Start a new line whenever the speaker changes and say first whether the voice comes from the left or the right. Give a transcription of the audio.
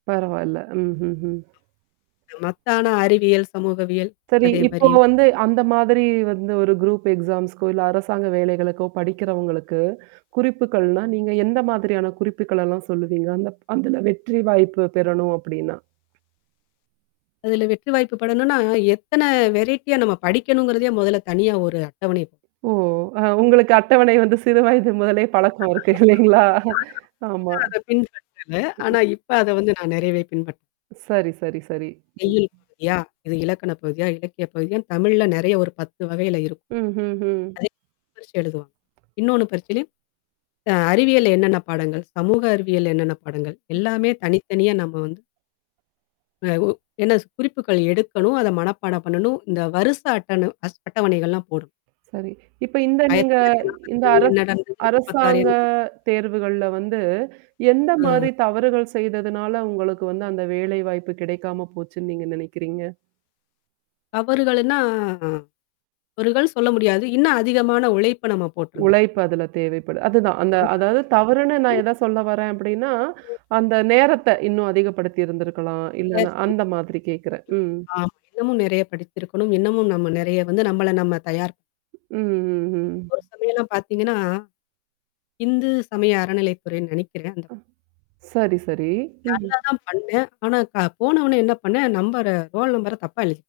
right: பரவால்ல. ம்ஹ்ம்ஹ்ம்.
left: மத்த ஆனா அறிவியல், சமூகவியல்.
right: சரி,
left: அதே
right: இப்போ
left: மாரியும்
right: வந்து அந்த மாதிரி வந்து ஒரு குரூப் எக்ஸாம்ஸ்க்கோ, இல்ல அரசாங்க வேலைகளுக்கோ படிக்கிறவங்களுக்கு குறிப்புகள்னா, நீங்க எந்த மாதிரியான குறிப்புக்கள் எல்லாம் சொல்லுவீங்க? அந்த அதுல வெற்றி வாய்ப்பு பெறணும் அப்படின்னா?
left: அதுல வெற்றி வாய்ப்பு படணும்னா, எத்தன வெரைட்டியா நம்ம படிக்கணுங்கிறதே மொதல்ல தனியா ஒரு அட்டவணையப்
right: ஓ! அ உங்களுக்கு அட்டவணை வந்து சிறு வயது முதலே
left: [unintelligible] ஆனா
right: பழக்கம்
left: அப்ப
right: இருக்கு இலைங்களா? ஆமா.
left: நான் அத பின்பற்றல.
right: ம்.
left: ஆனா இப்ப அத வந்து நான் நிறைவே பின்பற்றே
right: சரி, சரி, சரி.
left: செய்யுள் பகுதியா? இது இலக்கண பகுதியா? இலக்கிய பகுதியான்னு தமிழ்ல நெறைய ஒரு 10 வகையில இருக்கும்.
right: ம்ஹ்ம்ஹ்ம்.
left: அதேயே பிரிச்சு எழுதுவோம் இன்னொன்னு பரிச்சையிலயும் அ அறிவியல் என்னென்ன பாடங்கள், சமூக அறிவியல் என்னென்ன பாடங்கள், எல்லாமே தனித்தனியா நம்ம வந்து அ ஓ என்ன குறிப்புகள் எடுக்கணும். அத மனப்பாடம் பண்ணணும். இந்த வரிச அட்டணு அஸ் அட்டவணைகள்லாம் போடணும்.
right: சரி. இப்ப இந்த
left: ஆயிரத்தி
right: நீங்க
left: தொள்ளாயிரத்தி
right: இந்த
left: நாப்பதுகள்ல
right: அரச
left: என்ன நடந்தது? 46
right: அரசாங்க
left: என்ன நடந்தது?
right: தேர்வுகள்ல வந்து, எந்த
left: ம்.
right: மாரி தவறுகள் செய்ததுனால உங்களுக்கு வந்து அந்த வேலைவாய்ப்பு கிடைக்காம போச்சுன்னு நீங்க நினைக்கிறீங்க?
left: தவறுகள்னா அ. தவறுகள்ன்னு சொல்ல முடியாது. இன்னும் அதிகமான உழைப்ப நம்ம போட்டிருந்தருக்
right: உழைப்பு அதுல தேவைப்படு. அதுதான். அந்த அதாவது தவறுன்னு நான் ஏதா
left: [unintelligible]
right: சொல்ல வரேன் அப்படின்னா,
left: ம்.
right: அந்த நேரத்த இன்னும் அதிகப்படுத்தி இருந்திருக்கலாம். இல்லன்னா
left: [unintelligible]
right: அந்த மாதிரி கேட்கறேன். ம்.
left: ஆமா. இன்னமும் நறைய படிச்சிருக்கணும். இன்னமும் நம்ம நெறைய வந்து நம்மள நம்ம தயார்
right: ம். ம்ஹ்ம்.
left: ஒரு சமயம்லாம் பார்த்தீங்கன்னா. இந்து சமய அறநிலைத்துறைன்னு நினைக்கிறேன். அந்த
right: அ. சரி, சரி.
left: நல்லா
right: ம்ஹ்ம்.
left: தான் பண்ணேன். ஆனா க போன ஒன்னே என்ன பண்ணேன் நம்பர ரோல் நம்பர தப்பா எழுதிட்